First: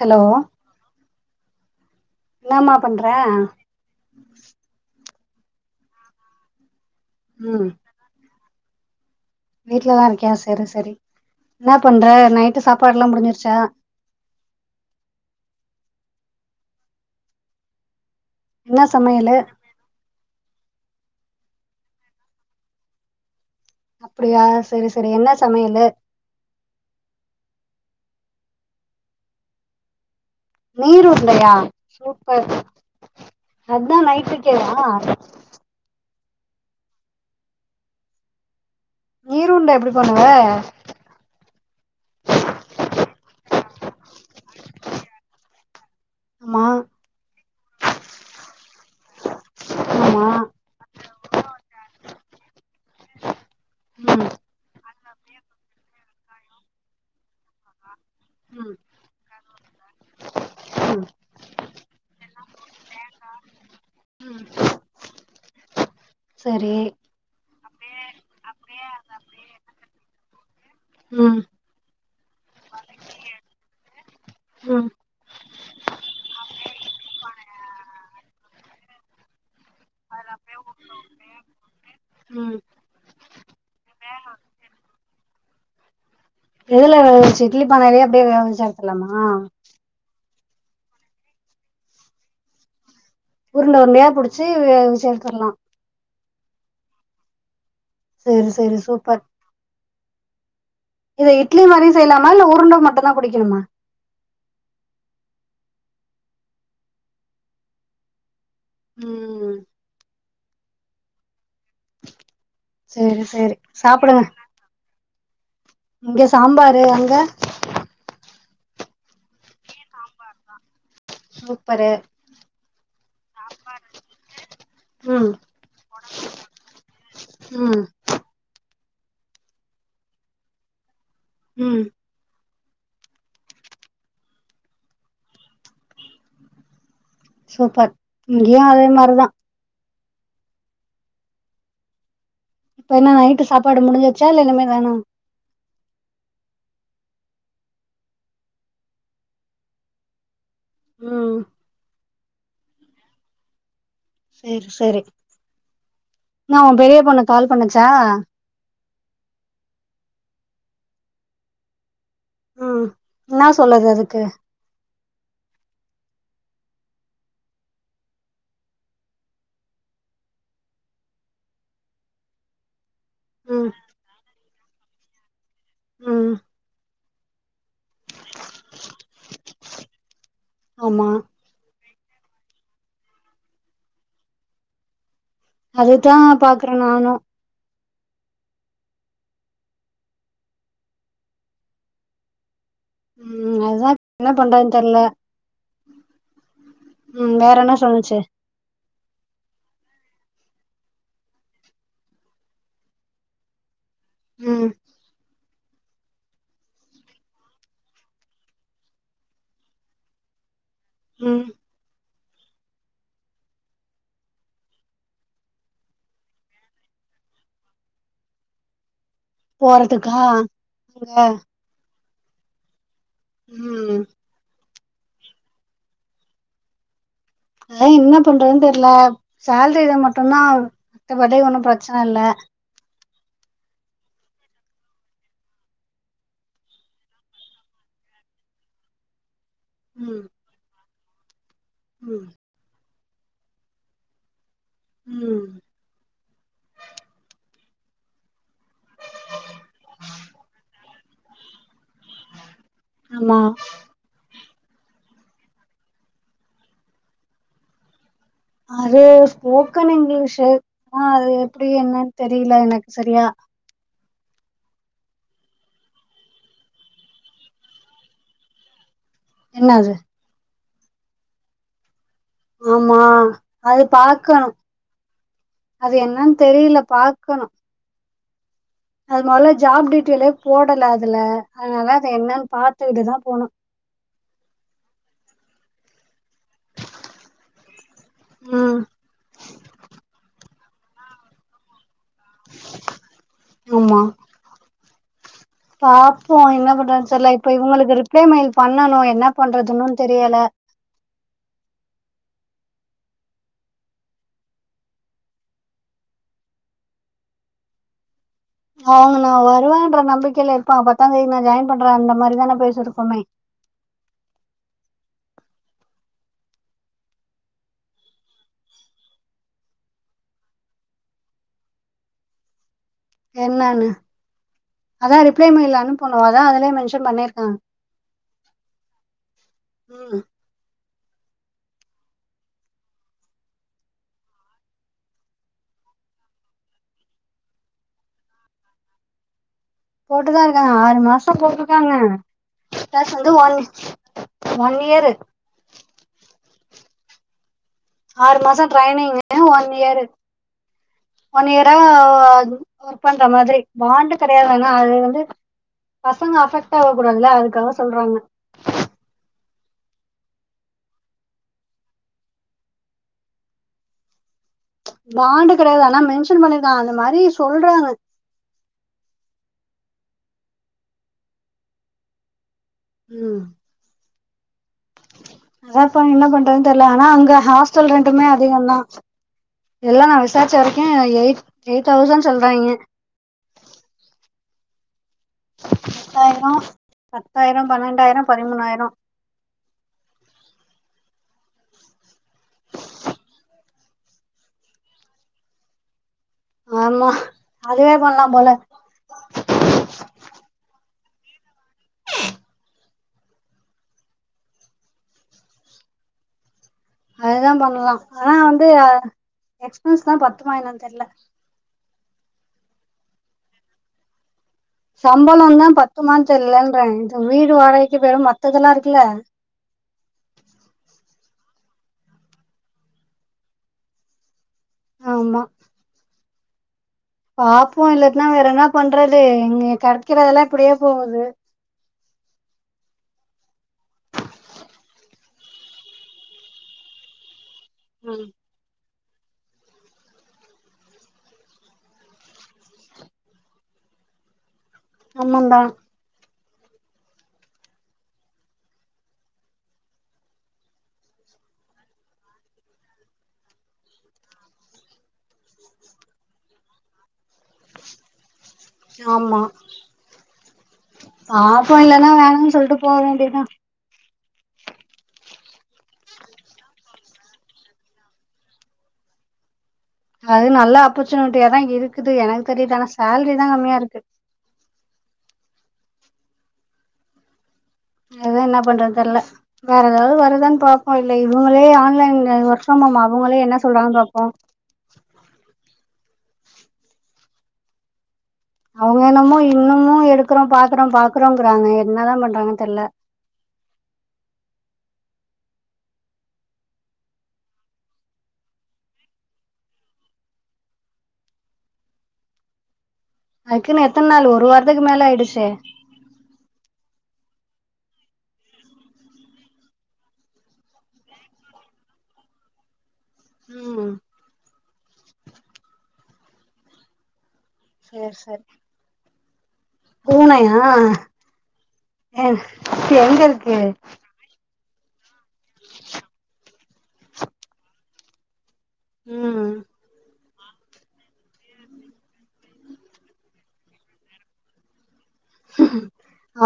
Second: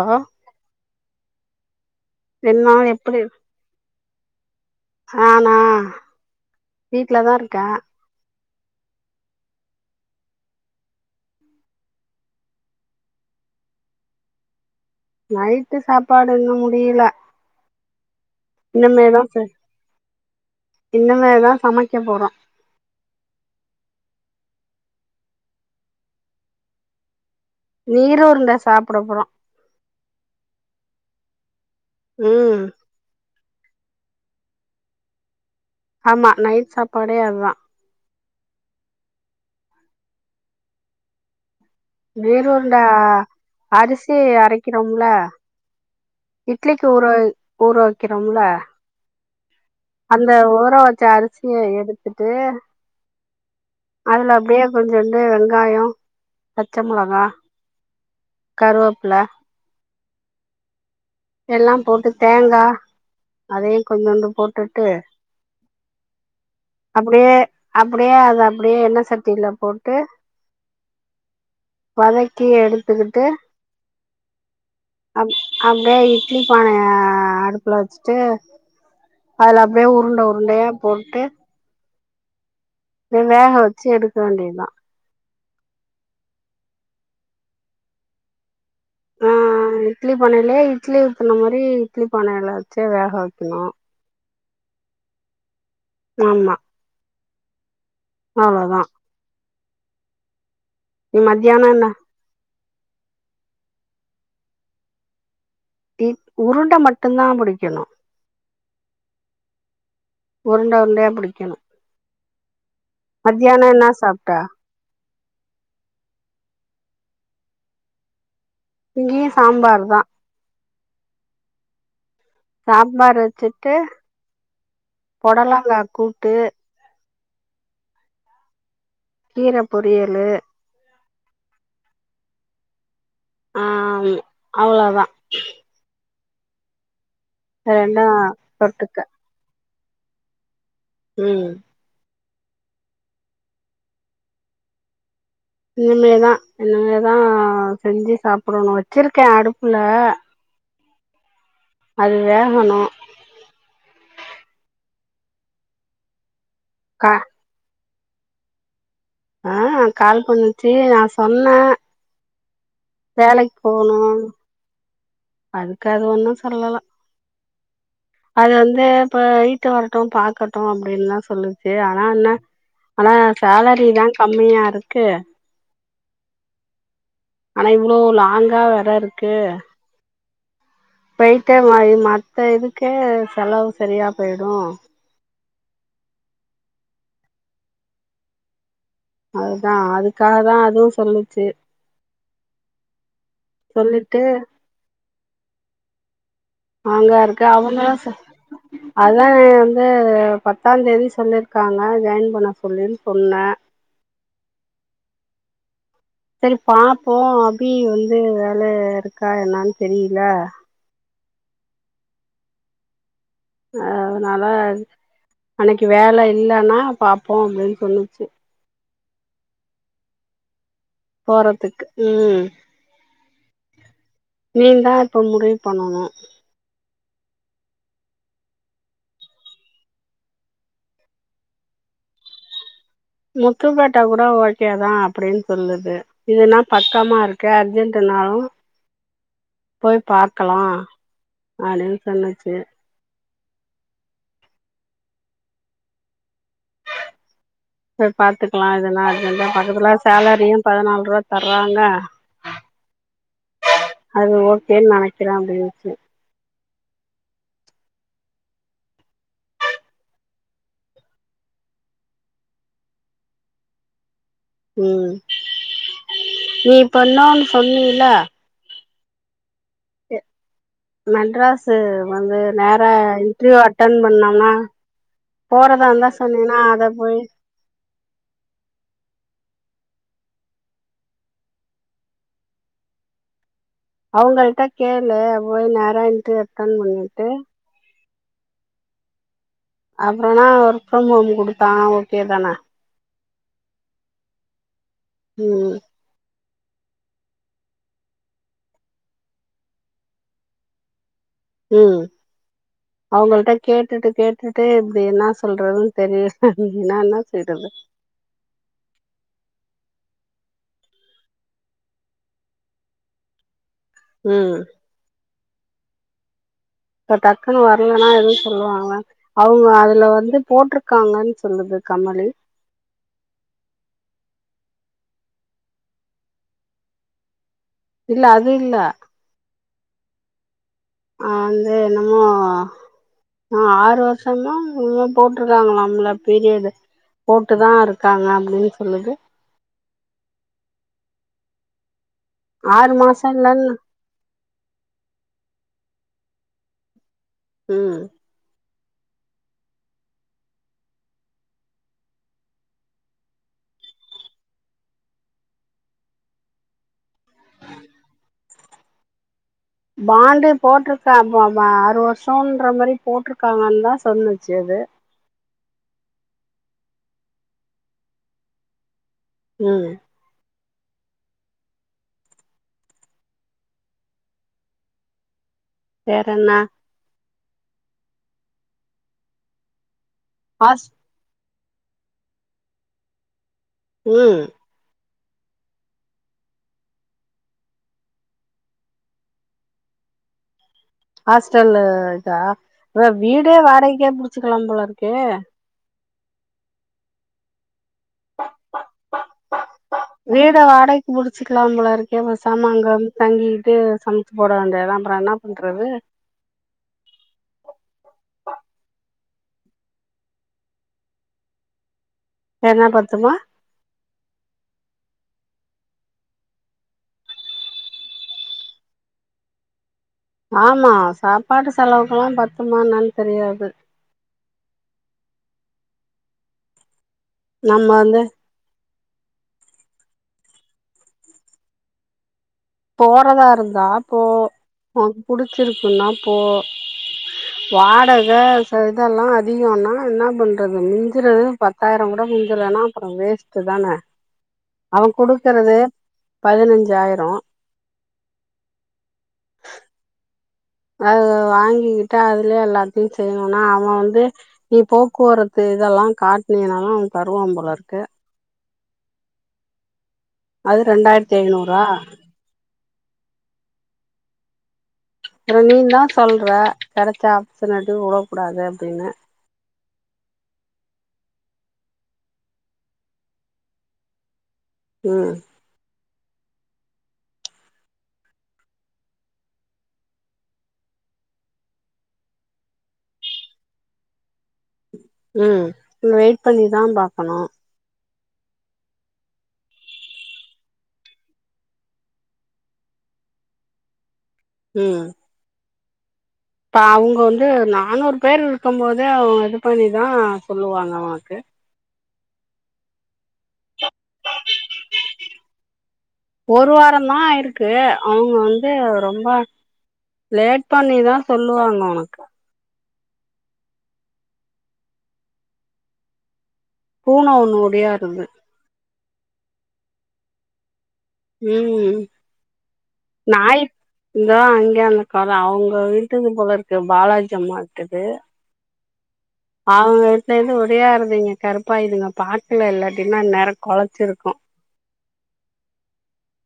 hello என்னா என்னம்மா பண்ற எப்புடி ஆனா வீட்லதா இருக்க ம் வீட்லதா இருக்கியா சரி சரி என்னா பண்ற நைட்டு சாப்பாடு எல்லா முடிஞ்சிருச்சா நைட்டு சாப்பாடு இன்னு முடியில என்ன இனிமே தா சமையலு செ இனுமேதா சமைக்க போற அப்புடியா செரி செரி என்ன சமையலு நீர் உருண்ட சாப்புட போறோ நீர் உருண்டயா சூப்பர் ம் அதுதா நைட்டுக்கே வா ஆமா நைட் சாப்பாடே அதுதா நீர் உருண்ட எப்புடி பண்ணுவ வேரூண்டா அரிசி அரைக்கிறோம்ல ஆமா இட்லிக்கு ஊறவ் ஊற வக்கிறோம்ல ஆமா அந்த ஊற வச்ச அரிசிய எடுத்துட்டு ம் அதுல அப்டியே கொஞ்சுண்டு வெங்காயோ பச்ச முளகா ம் ம் கருவப்புல ம் எல்லா போட்டு தேங்கா அதையு கொஞ்சோண்டு போட்டுட்டு சரி அப்புடியே அப்புடியே அது அப்புடியே எண்ண சட்டில போட்டு ம் வதக்கி எடுத்துக்கிட்டு ம் அம் அது லே இட்லி பானை அடுப்புல வச்சுட்டு அதுல அப்டியே உருண்ட உருண்டயா போட்டு ம் த வேக வச்சி எடுக்க வேண்டியத்தா எதுல இட்லி பானையிலே அப்டியே வேக வச்சா எடுத்தர்லாமா ஆ இட்லி பானயிலே இட்லி ஊத்துன மாரி இட்லி பானைல வச்சி வேகவ உருண்ட உருண்டயா புடிச்சி வேக வச்சி எடுத்தர்லா ஆமா சேரி சேரி அவ்வளோதா சூப்பர் நீ இத இட்லி மத்தியானோ மாரி என்ன செய்லாம இல்ல உருண்ட மட்டு தா புடிக்கணுமா டி உருண்ட மட்டு தா புடிக்கணு ம் உருண்ட உருண்டயா புடிக்கனு சேரி சேரி மத்யான என்னா சாப்புடுங்க சாப்ட இங்க சாம்பாரு அங்க இங்கியு சாம்பார் தா சூப்பரு சாம்பார் வச்சிட்டு ம் பொடலங்கா கூட்டு ம் கீர பொரியலு ம் ஆம் அவ்ளோதா சூப்பர் ரெண்டு இங்கியு அதே தொட்டுக்க மார்தா ம் இப்ப என்ன நைட்டு சாப்பாடு முடிஞ்சிர்ச்சா இல்ல இனிமே தானா இனிமேதா இனிமேதா செஞ்சி சாப்புடனு வெச்சிருக்கே அடுப்புல ம் அது வேகணு செரி செரி நா உ பெரிய கா பொண்ணு கால் பண்ணுச்சா ஆ கால் பண்ணிச்சி நா சொன்ன ம் என்னா வேலைக் சொல்லுது போனு அதுக்கு அதுக்கு அது ஒண்ணு சொல்லல அது வந்து போய்ட்டு வரட்டு பாக்கட்டு அப்டின்லா சொல்லுச்சி ஆனா என்ன ஆனா ம் சேலரிதா கம்மியாருக்கு ம் ஆனா இவ்ளோ லாங்கா வேற இருக்கு ஆமா நைட்டே மாரி மத்த இதுக்கே செலவு செரியா போய்டு அதுதா பாக்குறே நானு அதுதா அதுக்காக தா அதுவு சொல்லுச்சி ம் அதுதா சொல்லிட்டு என்ன பண்றதுன் தெர்ல அங்க ம் அருக்க வேற என்ன அவுங்க ச சொன்னுச்சு அதா ஆ வந்து பத்தா தேதி சொல்லிர்க்காங்க ஜாயின் பண்ண சொல்லுன் சொன்ன ம் செரி பாப்போ அபி வந்து வேல இருக்கா என்னான் தெரியில ம் அதனால அன்னைக்கு வேல இல்லான்னா பாப்போ அப்டின் சொல்லுச்சி போரதுக்கா போரதுக்கு ம் ம் நீ தா இப்போ முடிவு பண்ணணு அதான் என்ன பண்றதுனு தெர்ல சால்ரில மட்டுதா பத்தபடி ஒன்னு பிரச்சன இல்ல முத்து பேட்ட கூட ஓகே தா அப்டின்னு சொல்லுது இதுன்னா பக்கமா இருக்கு அர்ஜென்ட்டுனாலு போய் ம் பாக்கலா அப்டின்னு ம் சொல்லுச்சி ம் செரி பாத்துக்கலா இதுனா இருக்கு பக்கத்துல சேலரியு பதினால் ரூவா தர்றாங்க ஆமா அது ஓகேன்னு நனைக்கிற அப்டின்னுச்சி அது ஸ்போக்கன் இங்கிலீஷூ ஆ அது எப்டி என்னன்னு தெரில எனக்கு செரியா ம் நீ பண்ணான் சொன்னீல்லா என்னாது மெட்ராசு வந்து நேரா ஆமா இன்ட்ர்வ்யூவ் அது அட்டன் பாக்கணு பண்ணான்னா போறதா அது இருந்தா என்னன்னு சொன்னன்னா தெரில அத போயி பாக்கணு அது மொதல ஜாப் டீட்டெய்லே போடல அதுல அதனால அது என்னன்னு பாத்துட்டுதா போணு அவங்கள்ட்டா கேள்ளு போய் நேர இன்ட்டிர்யூ அட்டன் மன்னிட்டு ம் அப்புறோனா ஒர்க் ஃப்ரம் ஹோம் குடுத்தானா ஓகே தானே ஆமா ம் பாப்போ என்ன பண்றது தெர்ல இப்ப இவங்களுக்கு ரிப்ளே மெயில் பண்ணணு என்ன பண்றதுனு தெரியல ம் அவங்கள்ட்ட கேட்டுட்டு கேட்டுட்டு இப்டி என்ன சொல்றதுனு தெரில நா என்ன செய்றது அவங்க நா வருவோன்ற நம்பிக்கையில இருப்பாங்க பத்தா தேதி நா ஜாயின் பண்ற அந்த மாரி தா பேசிருக்கோமே ம் இப்ப டக்குன்னு வரலன்னா எதுவு சொல்லுவாங்களா அவுங்க அதுல வந்து போட்ருக்காங்கன்னு சொல்லுது கமலி என்னான்னு அதா ரிப்ளே மெயில் அனுப்பனு அதா அதுலயே மென்ஷன் பண்ணிருக்காங்க இல்ல அது இல்ல ம் அ வந்து என்னமோ ஆ ஆறு வருஷமோ என்னமோ போட்டிருக்காங்களாம்ள ப்பீரியடு போட்டு தா இருக்காங்க அப்டின்னு சொல்லுது போட்டுதா இருக்காங்க ஆறு மாசோ போட்ருக்காங்க ஆறு பேசந்து மாசம் வாழு இல்லன்னு ஒன் இயரு ம் ஆறு மாசோ ட்ரைனிங் ஒன் இயரு ஒன் இயரா ஒர்க் பண்ற மாதிரி பாண்டு கிடையாது அனா அது வந்து பசங்க அஃபெக்ட் ஆக கூடாதுல அதுக்காக சொல்றாங்க பாண்டு போட்டிருக்காமாம அறு வருஷோன்ற மாரி போட்ருக்காங்கன்னு தா சொல்லுச்சு அது பாண்டு கெடையாது ஆனா மென்ஷன் பண்ணிருக்கா அந்த மாரி சொல்றாங்க ம் ம் அதா இப்ப என்ன பண்றதுனு தெரியல ஆனா அங்க ஹாஸ்டல் ரென்ட்டுமே அதிகோ தா எல்லா டிஸ்சார்ஜ் ஹாஸ் ஆராக்கே எயிட் எயிட் தௌசண்ட் சொல்லாராய்ங்க ம் பத்தாயிரோ பத்தாயிரோ பன்னெண்டாயிரோ பதிமூணாயிரோ ஹாஸ்டல் இதா வீடே வாடகைக்கே புடிச்சக்கலா போல இருக்கே ஆமா அதுதே பண்லா போல வீட வாடைக்கு புடிச்சிக்கலா போல இருக்கேப் பேசமா அங்க வந்து தங்கிட்டு சமைச்சு போட வேண்டியதுதா அப்றோ என்ன பன் ன்றது அதுதா பண்ணலா ஆனா வந்து எக்ஸ்பன்ஸ் தா பத்துமா என்ன தெர்ல என்ன பத்துமா சம்பளோ தா பத்தும தெரியலன்ற இது வீடு வாடகைக்கு போயிரு மத்ததெல்லா இருக்குல்ல ஆமா சாப்பாடு செலவுக்கெல்லா பத்துமா என்னன் தெரியாது ஆமா பாப்போ நம்ம வந்து இல்லாட்ன்னா வேற என்ன பண்றது இங்க கெடைக்கிறதெல்லா இப்டியே போகுது போறதா இருந்தா போ உனக்கு புடிச்சிருக்குன்னா போ வாடக இதெல்லா அதிகோனா என்ன பண்ணுறது மிஞ்சறது பத்தாயிரோ கூட மிஞ்சலன்னா அப்பறோ வேஸ்ட்டு தான அவன் ஆமாந்தா குடுக்கறது பதினஞ்சாயிரோ அத வாங்கிக்கிட்டு அதுலயே எல்லாத்தையு செய்யணுனா அவன் வந்து நீ போக்குவரத்து இதெல்லா காட்டின்னாத அவ தருவா போல இருக்கு ஆமா அது ரெண்டாயிரத்தி பாப்போ ஐநூறா இல்லன்னா வேணானு சொல்ட்டு போ வேண்டிதா அப்றோ நீ தா சொல்ற கெடைச்சா ஆப்சன எதுவு உடக்கூடாது அப்டின்னு அது நல்ல ஆப்பர்ச்சுனிட்டிய தா இருக்குது எனக்கு தெரியுது ஆன சேலரி தா கம்மியா இருக்கு ம் அதா என்ன பண்றதுன்னு தெர்ல வேற ஏதாவது வருதானு பார்ப்போ இல்ல இவங்களே ஆன்லைன்ல ஓர்க் ஃப்ரம் ஹோம் அவங்களே என்ன சொல்றாங்கனு பாப்போ ம் வெயிட் பண்ணி தா பார்க்கணு அவுங்க என்னமோ இன்னமு எடுக்கிறோ பாக்குறோ பாக்குறோ அப்படிங்கிறாங்க என்னதா பண்றாங்க தெரியல ம் இப்ப அவங்க வந்து நானூறு பேர் இருக்கு போதே அவுங்க இது பண்ணிதா சொல்லுவாங்க நமக்கு அதுக்குன்னு எத்தன நாள் ஒரு வாரத்துக்கு மேல ஆயிடுச்சே ஒரு வார தா ஆயிருக்கு அவங்க வந்து ரொம்ப லேட் பண்ணிதா சொல்லுவாங்க உனக்கு ம் பூன ஒன்னு ஓ சேர் செரி பூனையா ம் ஆ எங்கருக்கு இந்த அங்கே அந்த வந்துருக்கள அவங்க வீட்டுது போலருக்கு பாலாஜி அம்மா வீட்டுது ம் அவங்க வீட்டுல இருந்து உடியாருது கருப்பா இதுங்க பார்க்கல இல்லாட்டின்னா குலைச்சிருக்கும்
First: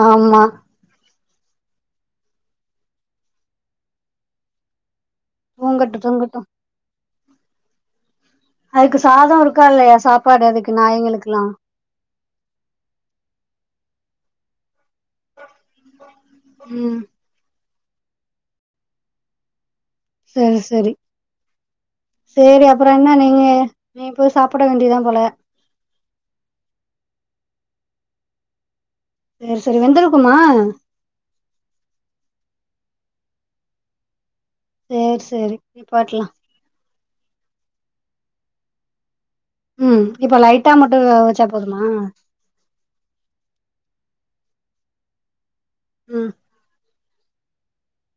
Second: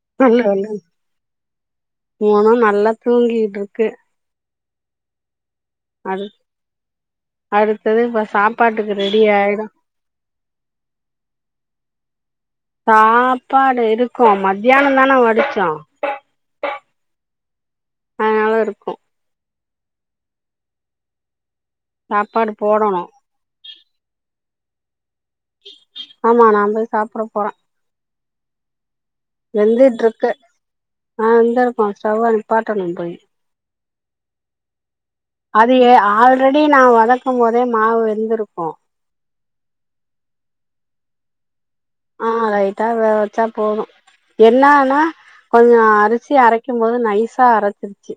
ஆமா மூணும் நல்லா தூங்கிட்டு இருக்கு தூங்கட்டு அ தூங்கட்டு அடுத்தது இப்ப சாப்பு அதுக்கு சாதம் இருக்கா இல்லையா சாப்பாடு அதுக்கு நாய்ங்களுக்குல்லாம் சாப்பாடு இருக்கும் மத்தியானம் தானே வடிச்சேம் ம் அ அதா இருக்கும் சேரி சேரி சாப்பாடு சேரி அப்புறம் போடணு என்ன நீங்க நீ போய் சாப்பிட வேண்டியதுதான் போல ஆமா நான் போய் சாப்பிட போறேன் சேரி சேரி வெந்துட்டு இருக்கு வெந்திருக்குமா ஆ வெந்து இருக்கும் ஸ்டவ்வ நிப்பாட்டணும் போய் சேரி சேரி அது ஏ நிப்பாட்லா ஆறு முன்னாடி நான வதக்கும் போதே மாவு வெந்திருக்கு ம் இப்ப லைட்டா மட்டும் வெவச்சா போதுமா ஆ லைட்டா வெவச்சா போதும் என்னன்னா கொஞ்சம் ம் அரிசி அரை கும்போது நைசா அரைச்சிருச்சு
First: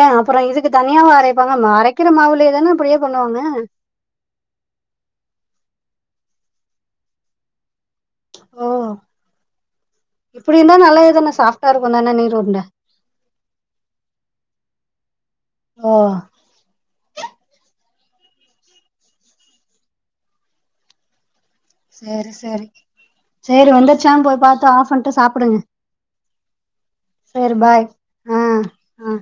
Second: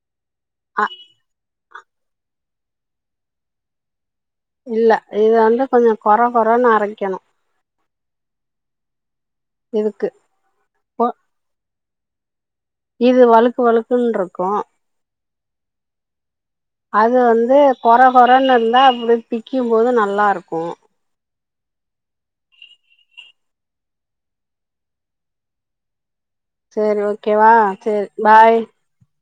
ஏன் அப்பும் இதுக்கு அ தனியாவா அரைப்பாங்க அரைக்கிற மாவுலேதானே இப்படியே பண்ணுவாங்க இல்ல இது வந்து கொஞ்ச குறை குறைன்னு அறைக்கணும் ஓ இதுக்கு இப்படி இருந்தா கொ நல்லது தானே சாஃப்டா இருக்கும் தானே நீர் உருண்ட இது வழுக்கு வழுக்குன்னு இருக்கும் ஓ அது வந்து குர குறைன்னு இருந்தால் அப்டி பிக்கும்போது நல்லாருக்கும் சேரி சேரி சேரி வந்துருச்சான் போய் பாத்து ஆஃப் பண்ணிட்டு சாப்பிடுங்க சேரி ஓகேவா சேரி பாய் ம்